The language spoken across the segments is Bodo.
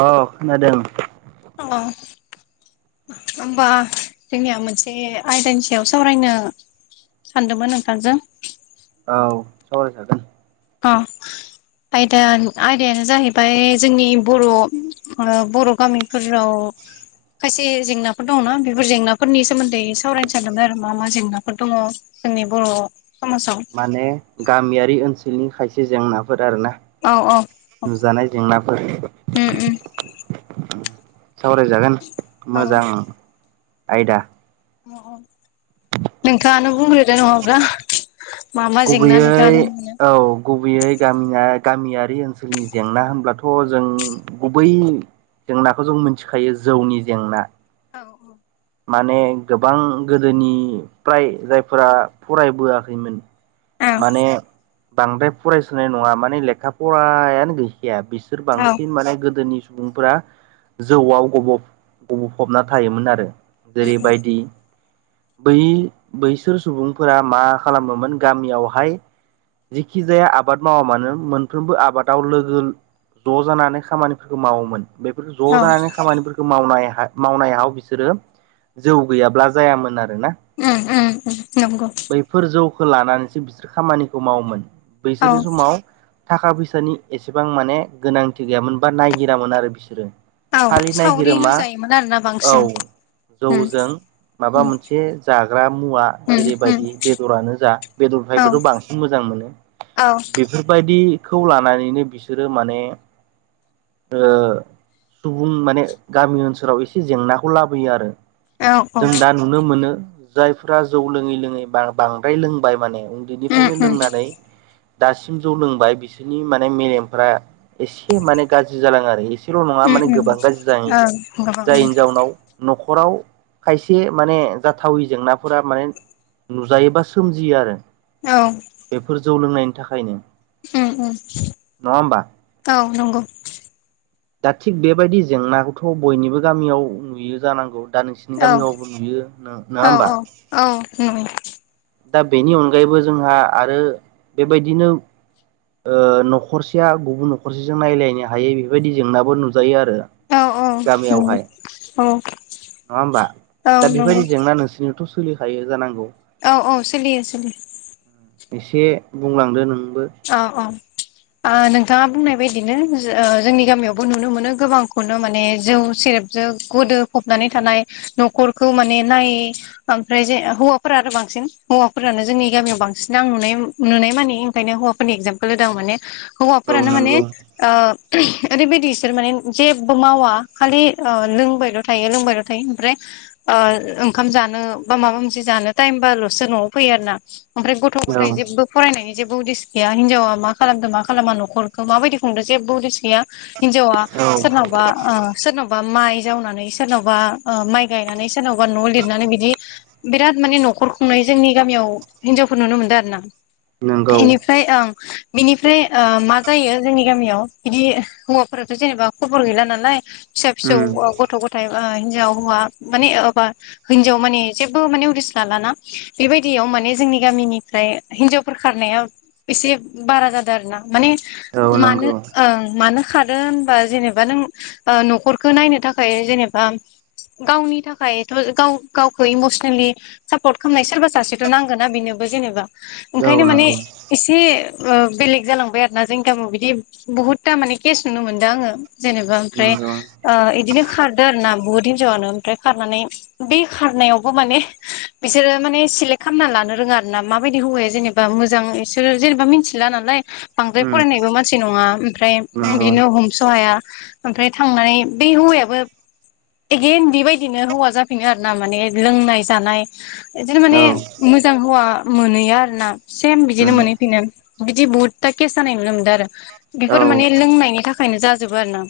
अ खोनादों। अ। होमबा जोंनिया मोनसे आयदानि सायाव सावरायनो सानदोंमोन नोंथांजों। औ सावराय जागोन। अ। आयदा आयदायानो जाहैबाय जोंनि बर' बर' गामिफोराव। खायसे जेंनाफोर दङना बेफोर जेंनाफोरनि सोमोन्दै सावरायनो सानदोंमोन आरो मा मा जेंनाफोर दङ जोंनि बर' समाजाव माने गामियारि ओनसोलनि खायसे जेंनाफोर आरोना। औ औ नुजानाय जेंनाफोर। उम उम सावरायजागोन औ मोजां आयदा। नोंथाङानो बुंग्रोदो नङाब्ला मा मा जेंना गुबैयै नोंथाङानो नुयो औ गुबैयै गामिया। गामियारि ओनसोलनि जेंना होनब्लाथ' जों गुबै जेंनाखौ जों मिथिखायो जौनि जेंना। औ औ। माने गोबां गोदोनिफ्राय जायफोरा फराय बोआखैमोन। औ माने बांद्राय फरायसुनाय नङा माने लेखा फरायानो गैखाया। बिसोर औ बांसिन माने गोदोनि। सुबुंफोरा जौआव‌ गब' फबना थायोमोन आरो। जेरैबायदि बै बैसोर सुबुंफोरा मा खालामोमोन गामियावहाय जेखि जाया आबाद मावा मानो मोनफ्रोमबो आबादाव लोगो ज' जानानै खामानिफोरखौ मावोमोन बेफोरफोरखौ औ ज' जानानै खामानिफोरखौ मावनायहय मावनाय हाव बिसोरो जौ गैयाब्ला जायामोन आरोना उम उम उम नंगौ बैफोर जौ। खो लानानैसो बिसोर खामानिखौ मावोमोन औ बैसोरनि समाव थाखा फैसानि एसेबां माने गोनांथि गैयामोन बा नायगिरामोन आरो बिसोरो औ खालि नायगिरो सावरिल' मा जायोमोन आरोना औ बांसिन उम जौजों माबा उम मोनसे जाग्रा मुवा उम उम जेरैबायदि बेदरानो जा औ बेदरथायोबोथ' बांसिन मोजां मोनो [inaudible] बेफोरबायदिखौ लानानैनो बिसोरो माने ओ सुबुं माने गामि ओनसोलाव एसे जेंनाखौ लाबोयो आरो औ जों दा नुनो मोनो जायफ्रा जौ लोंङै - लोंङै बा-बांद्राय लोंबाय माने उम उन्दैनिफ्रायनो उम लोंनानै दासिम जौ लोंबाय बिसोरनि माने मेलेमफ्रा एसे माने गाज्रि जालांङो आरो ल' नंङा उम माने उम गोबां गाज्रि जायो ओं गोबां उम जायनि जावउनाव न'खर न'खराव खायसे माने जाथावै जेंनाफोरा माने नुजायोबा सोमजियो आरो औ बेफोर जौ लोंनायनि थाखायनो उम - उम नङा होमबा औ नंगौ दा थिग बेबायदि जेंनाखौथ' बयनिबो गामियाव नुयो जानांगौ दा नोंसिनि औ गामियावबो नुयो नंङा औ होमबा औ औ नंगौ दा बेनि अनगायैबो जोंहा आरो बेबायदिनो ओ न'खरसेया गुबुन न'खरसेजों नायलायनो हायै बेफोरबायदि जेंनाबो नुजायो आरो ओ औ औ गामियावहाय नंगौ औ नंङा होमबा? औ दा बेबायदि नंगौ जेंना नोंसिनियावथ' सोलिखायो जानांगौ औ - औ सोलियो सोलियो एसे बुंलांदो नों अ -अ ओ नों नोंथांङा बुंनाय बायदिनो जो-जोंनि गामियावबो नुनो मोनो गोबांखौनो माने जौ सेरेबजों गुद दो फबनानै थानाय न'खरखौ माने नायै ओमफ्राय जे हौवाफोरा आरो बांसिन हौ फोरानो जोंनि गामियाव बांसिन आं नुनाय नुनाय मानि ओंखायनो हौवाफोरनि एगजामपोल होदों माने औ हौवाफोरानो माने नंगौ ओ ओरैबायदि इसोर माने जेबबो मावा खालि अ लोंबायल' थायो लोंबायल' थायो ओमफ्राय ओ ओंखाम जानो बा माबा मोनसे जानो टाइमबाल'स न'आव फैयो आरो ना ओमफ्राय गथ'- औ गथाय जेबबो फरायनायनि जेबो उदिस गैया हिनजावा मा खालामदों मा खालामा न'खरखौ माबायदि खुंदों जेबबो उदिस गैया हिनजावा औ सोरनावबा आ सोरनावबा माइ जाव नानै सोरनावबा ओ माइ गायनानै सोरनावबा न' लिरनानै बिदि बिराद माने न'खर खुंनाय जोंनि गामियाव हिनजावफोर नुनो मोनदों आरो ना नंगौ इनिफ्राय आं बिनिफ्राय ओ मा जायो जोंनि गामियाव बिदि हौवाफोराथ' जेनेबा खबर गैला नालाय फिसा- फिसौ उम अ गथ' - गथाय एबा हि जाव हौवा माने एबा होनजाव माने जेबो माने उदिस लालाना बेबायदियाव माने जोंनि गामिनिफ्राय हिनजावफोर खारनाया एसे बारा जादो आरोना माने औ मानो नंगौ ओं मानो खारो होनबा जेनेबा नों ओ न'खरखौ नायनो थाखाय जेनेबा गावनि थाखायथ' गाव गावखौ इमसनेलि सापर्ट खालामनाय सोरबा सासेथ' नांगोना बिनो बे जेनबा औ ओंखायनो माने नंगौ एसे बेलेग जालांबाय आरो ना जोंनकामाव बिदि बहुतथा माने केस नुनो मोनदों आङो जेनेबा ओमफ्राय नंगौ बिदिनो खारदो आरो ना बहुत हिनजावङानो ओमफ्राय खारनानै बे खारनायावबो माने बिसोरो माने सेलेक्ट खालामनानै लानो रोङा आर ना माबायदि हौवाया जेनेबा मोजां बिसोरो जेनेबा मिथिला नालाय बांद्राय उम फरायनायबो मानसि नङा ओमफ्राय नंगौ बिदिनो हमस' हाया ओमफ्राय थांनानै बे हौवायाबो एदि बेबायदिनो हौवा जाफिनो आरो ना माने लोंनाय - जानाय बिदिनो औ माने मोजां हौवा मोनहैयो आरो ना सेम बिदिनो उम मोनहैफैनो बिदि बहुदथा केस जानाय नुनो मोनदों आरो बेफोर औ माने लोंनायनि थाखायनो जाजोबो आरो ना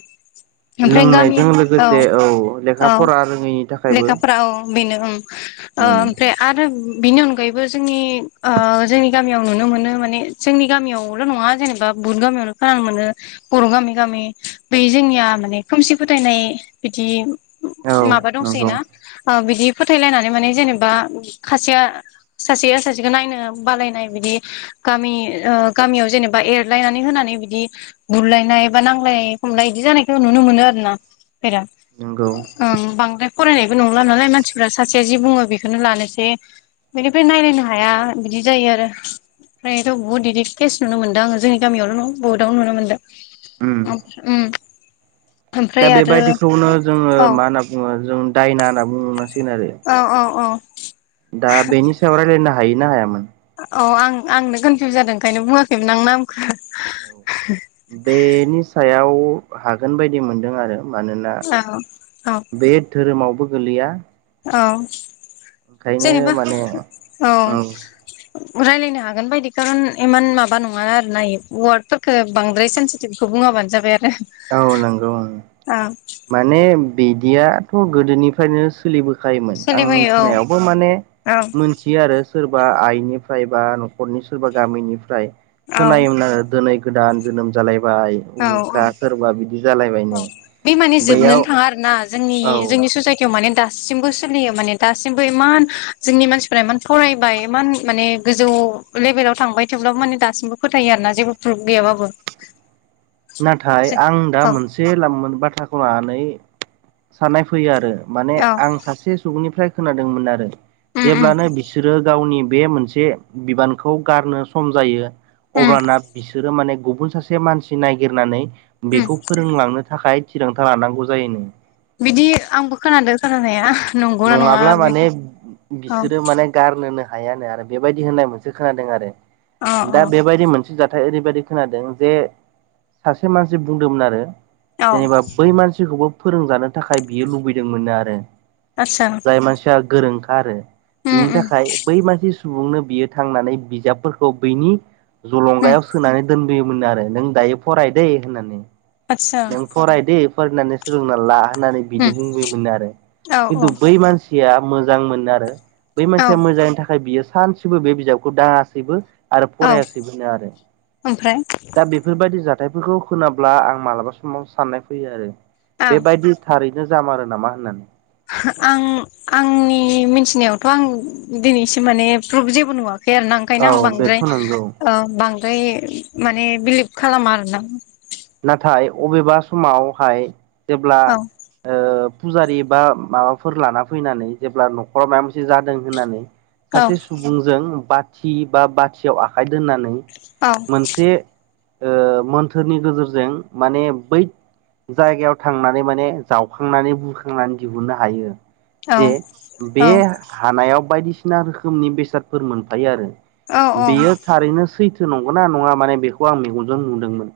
ओमफ्राय गामि लोंनायजों औ लोगोसे लेखा औ फरा रोङैनि थाखायबो लेखाफोरा औ बेनो उम ओमफ्राय आरो बिनि अनगायैबो जोंनि जोंनि गामियाव नुनो मोनो माने जोंनि गामियावल' नङा जेनेबा बुहुत गामियावनो खोनानो मोनो बर' गामि गामि बै जोंनिया माने खोमसि फोथायनाय बिदि औ माबा दंसै नंगौ ना बिदि फोथायलायनानै माने जेनेबा खासेया सासे सासेखौ नायनो बालायनाय बिदि गामियाव जेनेबा एरलायनानै होनानै बिदि बुरलायनाय बा नांलायनाय नाय हमल बिदि जानायखौ नुनो मोनो आरो ना नंगौ [unintelligible] बांद्राय फरायनायबो नंला नालाय मानसिफ्रा सासे जि बुङो बेखौनो लानोसै बिनिफ्राय नायलायनो हाया बिदि जायो आरो ओमफ्रायथ' बहुत बिदि केस नुनो मोनदों आङो जोंनि गामियावल' नंगा बहुदावनो नुनो मोनदों उम उम दा बेबायदिखौनो जोङो औ मा होनना बुङो जों दायना होनना बुङो। ओ ओ औ दा बेनि सायाव रायलायनो हाय ना हायामोन? औ आं आंनो कनफिउस जादों ओंखायनो बुङाखैमोन आं नामखौ बेनि सायाव हागोन बायदि मोनदों आरो मानोना औ औ बे धोरोमावबो गोलैया औ ओंखायनो जेनेबा माने औ ओं रायलायनो हागोन बायदि कारन इमान माबा नङा आरो ना वार्डफोरखौ बांद्राय सेन्सिटिभखौ बुङाबानो जाबाय आरो औ नंगौं औ माने बिदियाथ' गोदोनिफ्रायनो सोलिबोखायोमोन आं सोलिबोयो मिथिनायावबो माने औ मोनथियो आरो सोरबा आइ फ्राय बा न'खरनि सोरबा गामिनिफ्राय औ खोनायोमोन आरो दिनै गोदान जोनोम जालाय बाय [unintelligible] अ बे माने बैयाव जोबनोनो थाङा आरोना जोंनि औ जोंनि ससाइटियाव माने दासिम दासिमबो सोलियो माने दासिमबो इमान जोंनि मानसिफ्रा इमान फरायबाय इमान माने गोजौ लभेलाव थांबाय थोबब्लाबो माने दासिमबो फोथायो आरोना जेबो प्रुफ गैयाबाबो नाथाय आं दा मोनसे लाम बाथ्राखौ लानानै साननाय फैयो आरो माने औ औ आं सासे सुबुंनिफ्राय खोनादोंमोन आरो उम उम जेब्लानो बिसोरो गावनि बे मोनसे बिबानखौ गारनो सम जायो उम अब्लाना बिसोरो माने गुबुन सासे मानसि ननायागिरनानै उम बेखौ फोरोंलांनो थाखाय थिरांथा लानांगौ जायोननो बिदि आंबो खोनादादों खोनानाया नंगौना नङा नङाब्ला बे माने औ बिसोरो माने गारनोनो हायानो आरो बेबायदि होननाय मोनसे खोनादों आरो औ औ दा बेबायदि मोनसे जाथाय नाथाय ओरैबायदि खोनादों जे सासे मानसि बुंदोंमोन आरो औ जेनेबा बै मानसिखौबो फोरोंजानो थाखाय बियो लुबैदोंमोननो आरो आतसा जाय मानसिया गोरोंखा आरो उम बिनि उम थाखाय बै मानसि सुबुंनो बियो थांनानै बिजाबफोरखौ बैनि उम जलंगायाव सोनानै दोनबोयो मोन आरो नों दायो फरायद होननानै आतसा नों फरायद फरायनानै सोलोंनानै ला होननानै बिदि उम बुंबायोमो आरो औ औ खिन्थु बै मानसिया मोजां मोनो आरो बै औ मानसिया मोजांनि थाखाय बियो सानसेबो बे बिजाबखौ दाङासैबो आरो औ फरायासैबोनो आरो ओमफ्राय दा बेफोरबायदि जा हाथायफोरखौ खोनाब्ला आं मालाबा समाव साननाय फैयो आरो औ बेबायदि थारि बिदिनो जामारो नामा होननानै आं आंनि मिथिनायावथ' आं दिनैसिम माने प्रुफ जेबो नुवाखै फेर न औ ओंखायनो आं बांद्राय बेथ' नंगौ ओ बां फ्राय माने बिलिभ खालामा आरोना नाथाय अबेबा समावहाय जेब्ला औ ओ फुजारि बा माबाफोर लाना फैनानै जेब्ला न'खराव माबा मोनसे जादों होननानै औ सासे सुबुंजों बाथि बा बाथियाव आखाइ दोन्नानै औ मोनसे ओ मोनथोरनि गेजेरजों जों माने बै जायगायाव थांनानै माने जावखांनानै बुखांनानै दिहुननो हायो औ जे बे औ हानायाव बायदिसिना रोखोमनि बेसादफोर मोनफायो आरो औ औ बेयो थारैनो सैथो नंगौ ना नङा माने बेखौ आं मेगनजों नुदोंमोन?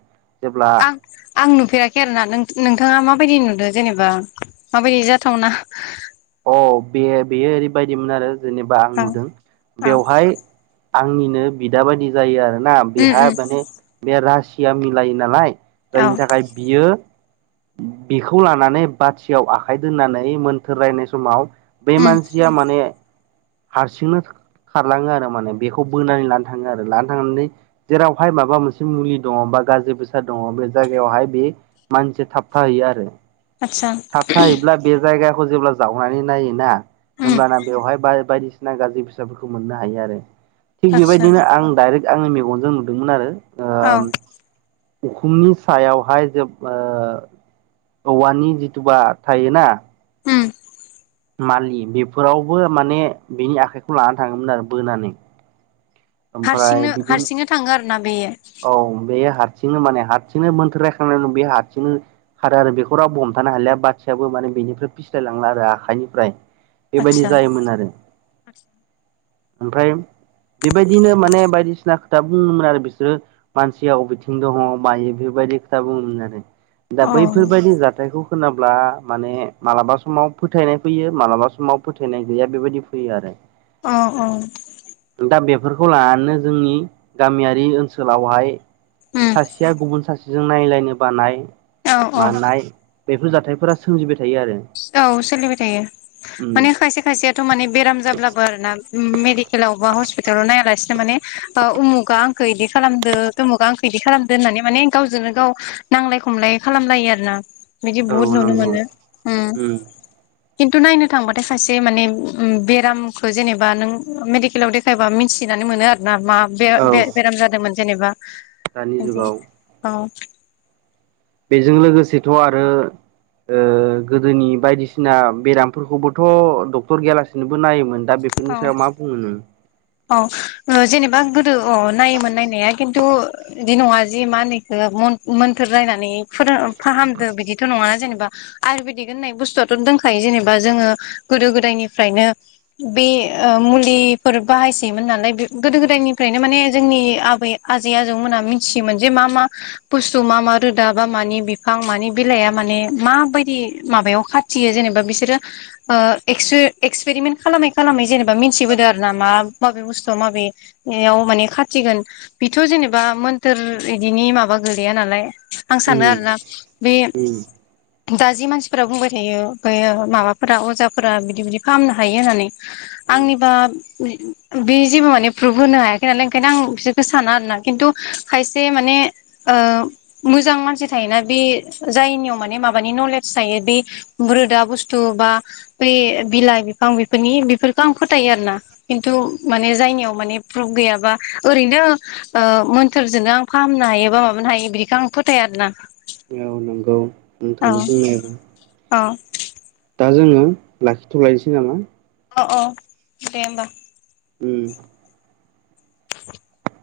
जेब्ला आं आं नुफेराखै आरोना नोंथाङा मा माबायदि नुदों जेनेबा माबायदि जाथावना? अ बे बेयो ओरैबायदिमोन आरो जेनेबा आं औ नुदों औ बेवहाय आंनिनो बिदा बायदि जायो आरोना उम बेहा उम माने बे रासिया मिलायो नालाय औ जायनि थाखाय बियो बेखौ लानानै बाथियाव आखाइ दोननानै मोन्थोर रायनाय समाव बे उम मानसिया माने हारसिंनो खारलाङो आरो माने बेखौ बोनानै लानो थाङो आरो लानो थांनानै जेरावहाय माबा मोनसे मुलि दङ' बा गाज्रि बेसाद दङ' बे जायगायावहाय बे मानसिया थाबथाहैयो आरो। आतसा थाबथायाहैब्ला बे जायगाखौ जेब्ला जावनानै नायोना उम होमब्लाना बेवहाय बा बायदिसिना गाज्रि बेसादफोरखौ मोननो हायो आरो । थिग आतसा बेबायदिनो आं डाइरेक्ट आंनि मेगनजों नुदोंमोन आरो ओ औ उखुमनि सायावहाय जोब औवानि दुबा थायोना ओम । मालि बेफोरावबो माने बिनि आखाइखौ लानानै थाङोमोन आरो बोनानै ओमफ्राय हारसिनो बिदिनो हारसिंनो थाङो आरोना बेयो? औ बे हारसिंनो माने हारसिंनो मोन्थोर रायखांनानै बे हारसिंनो खारो आरो बेखौ राव हमथानो हालिया बाथियाबो माने बेनिफ्राय फिस्लाय लांला आरो आखाइनिफ्राय । बेबायदि आतसा जायोमोन आरो ओमफ्राय बेबायदिनो माने बायदिसिना खोथा बुङोमोन आरो बिसोरो मानसियाव अबेथिं दङ' मायो बेबायदि खोथा बुङोमोन आरो । दा औ बैफोरदि जाथायखौ खोनाब्ला माने मालाबा समाव फोथायनाय फैयो मालाबा समाव फोथायनाय गैया बेबायदि फैयो आरो । अ औ ‌ बेफोरखौ लानानै जोंनि गामियारि ओनसोलावहाय उम सासेया गुबुन सासे जों नायलायनो बानाय औ औ मानाय बेफोर जाथायफोरा सोमजिबाय था औ सोलिबाय थायो उम माने खायसे खायसेयाथ' माने बेराम जाब्लाबो आरोना मेडे लावबा हस्पिटालाव नायालासिनो माने ओ उमुगा आंखौ इदि खालामदो थुमुगा आंखौ इदि खालामदो होननानै माने गावजोंनो गाव नांलाय खमलाय खालामलायो आरो ना बिदि औ बुहुत नुनो नंगौ मोनो । उम । खिन्थु नायनो थांबाथाय खायसे माने बेरामखौ जेनेबा नों मेडिकेलाव देखायबा मिथिनानै मोनो ना मा औ बे-बेराम जादोंमोन जेनेबा दानि आदि जुगाव औ । बेजों लोगोसेथ'आरो ओ गोदोनि बायदिसिना बेरामफोरखौबोथ' डक्टर गेयालासिनोबो नायोमोन । दा औ बेफोरनि सायाव मा बुंनो नों? औ ओ जेनेबा गोदो औ नायोमोन नायनाया खिन्थु बिदि नङा जे मा होनो इखो मन मोन्थोर रायनानै फोर फाहामदो बिदिथ' नङा जेनबा आयुरवेदिक होननाय बुस्थुआथ' दों खायो जेनेबा जोङो गोदो गोदायनिफ्रायनो बे ओ मुलिफोर बाहायसैयोमोन नालाय बे गोदो गोदायनिफ्रायनो माने जोंनि आबै आजै आजौमोनहा मिथियोमोन जे मा मा बुस्थु मा मा रोदा बा मानि बिफां मानि बिलाइआ माने माबायदि माबायाव खा मिथियो जेनेबा बिसोरो ओ एक्सपे एक्सपेरिमेन्ट खालामै खालामै जेनेबा मिथिबोदों आरो ना मा माबे बुस्थु माबेयाव माने खाथिगोन बेथ' जेनेबा मोन्थोर इदिनि माबा माबा गोैया नालाय आं सानो आरोना बे उम दा जि मानसिफोरा बुंबाय थायो बेयो माबाफोरा अजाफोरा बिदि बिदि फाहामनो हायो होननानै उम आंनिबा बे जेबो माने प्रुफ होनो हायाखै नालाय ओंखायनो आं बिसोरखौ साना आरोना खिन्थु खायसे माने मोजां मानसि थायोना बे जायनियाव माने माबानि नलेज थायो बे रोदा बुस्थु बा ब बिलाइ बिफांफोरनि बेफोरखौ आं फोथायो आरोना थ माने जायनियाव माने प्रुफ गैयाबा ओरैनो मोन्थोरजोंनो आं फाहामनो हायो एबा माबानो हायो बिखौ आं फोथाय आरोना नांगौ आं थाङानो बुंनायबा औ दा जोङो लाखिथ'लायनोसै नामा अ अ दे होमबा उ [inaudible]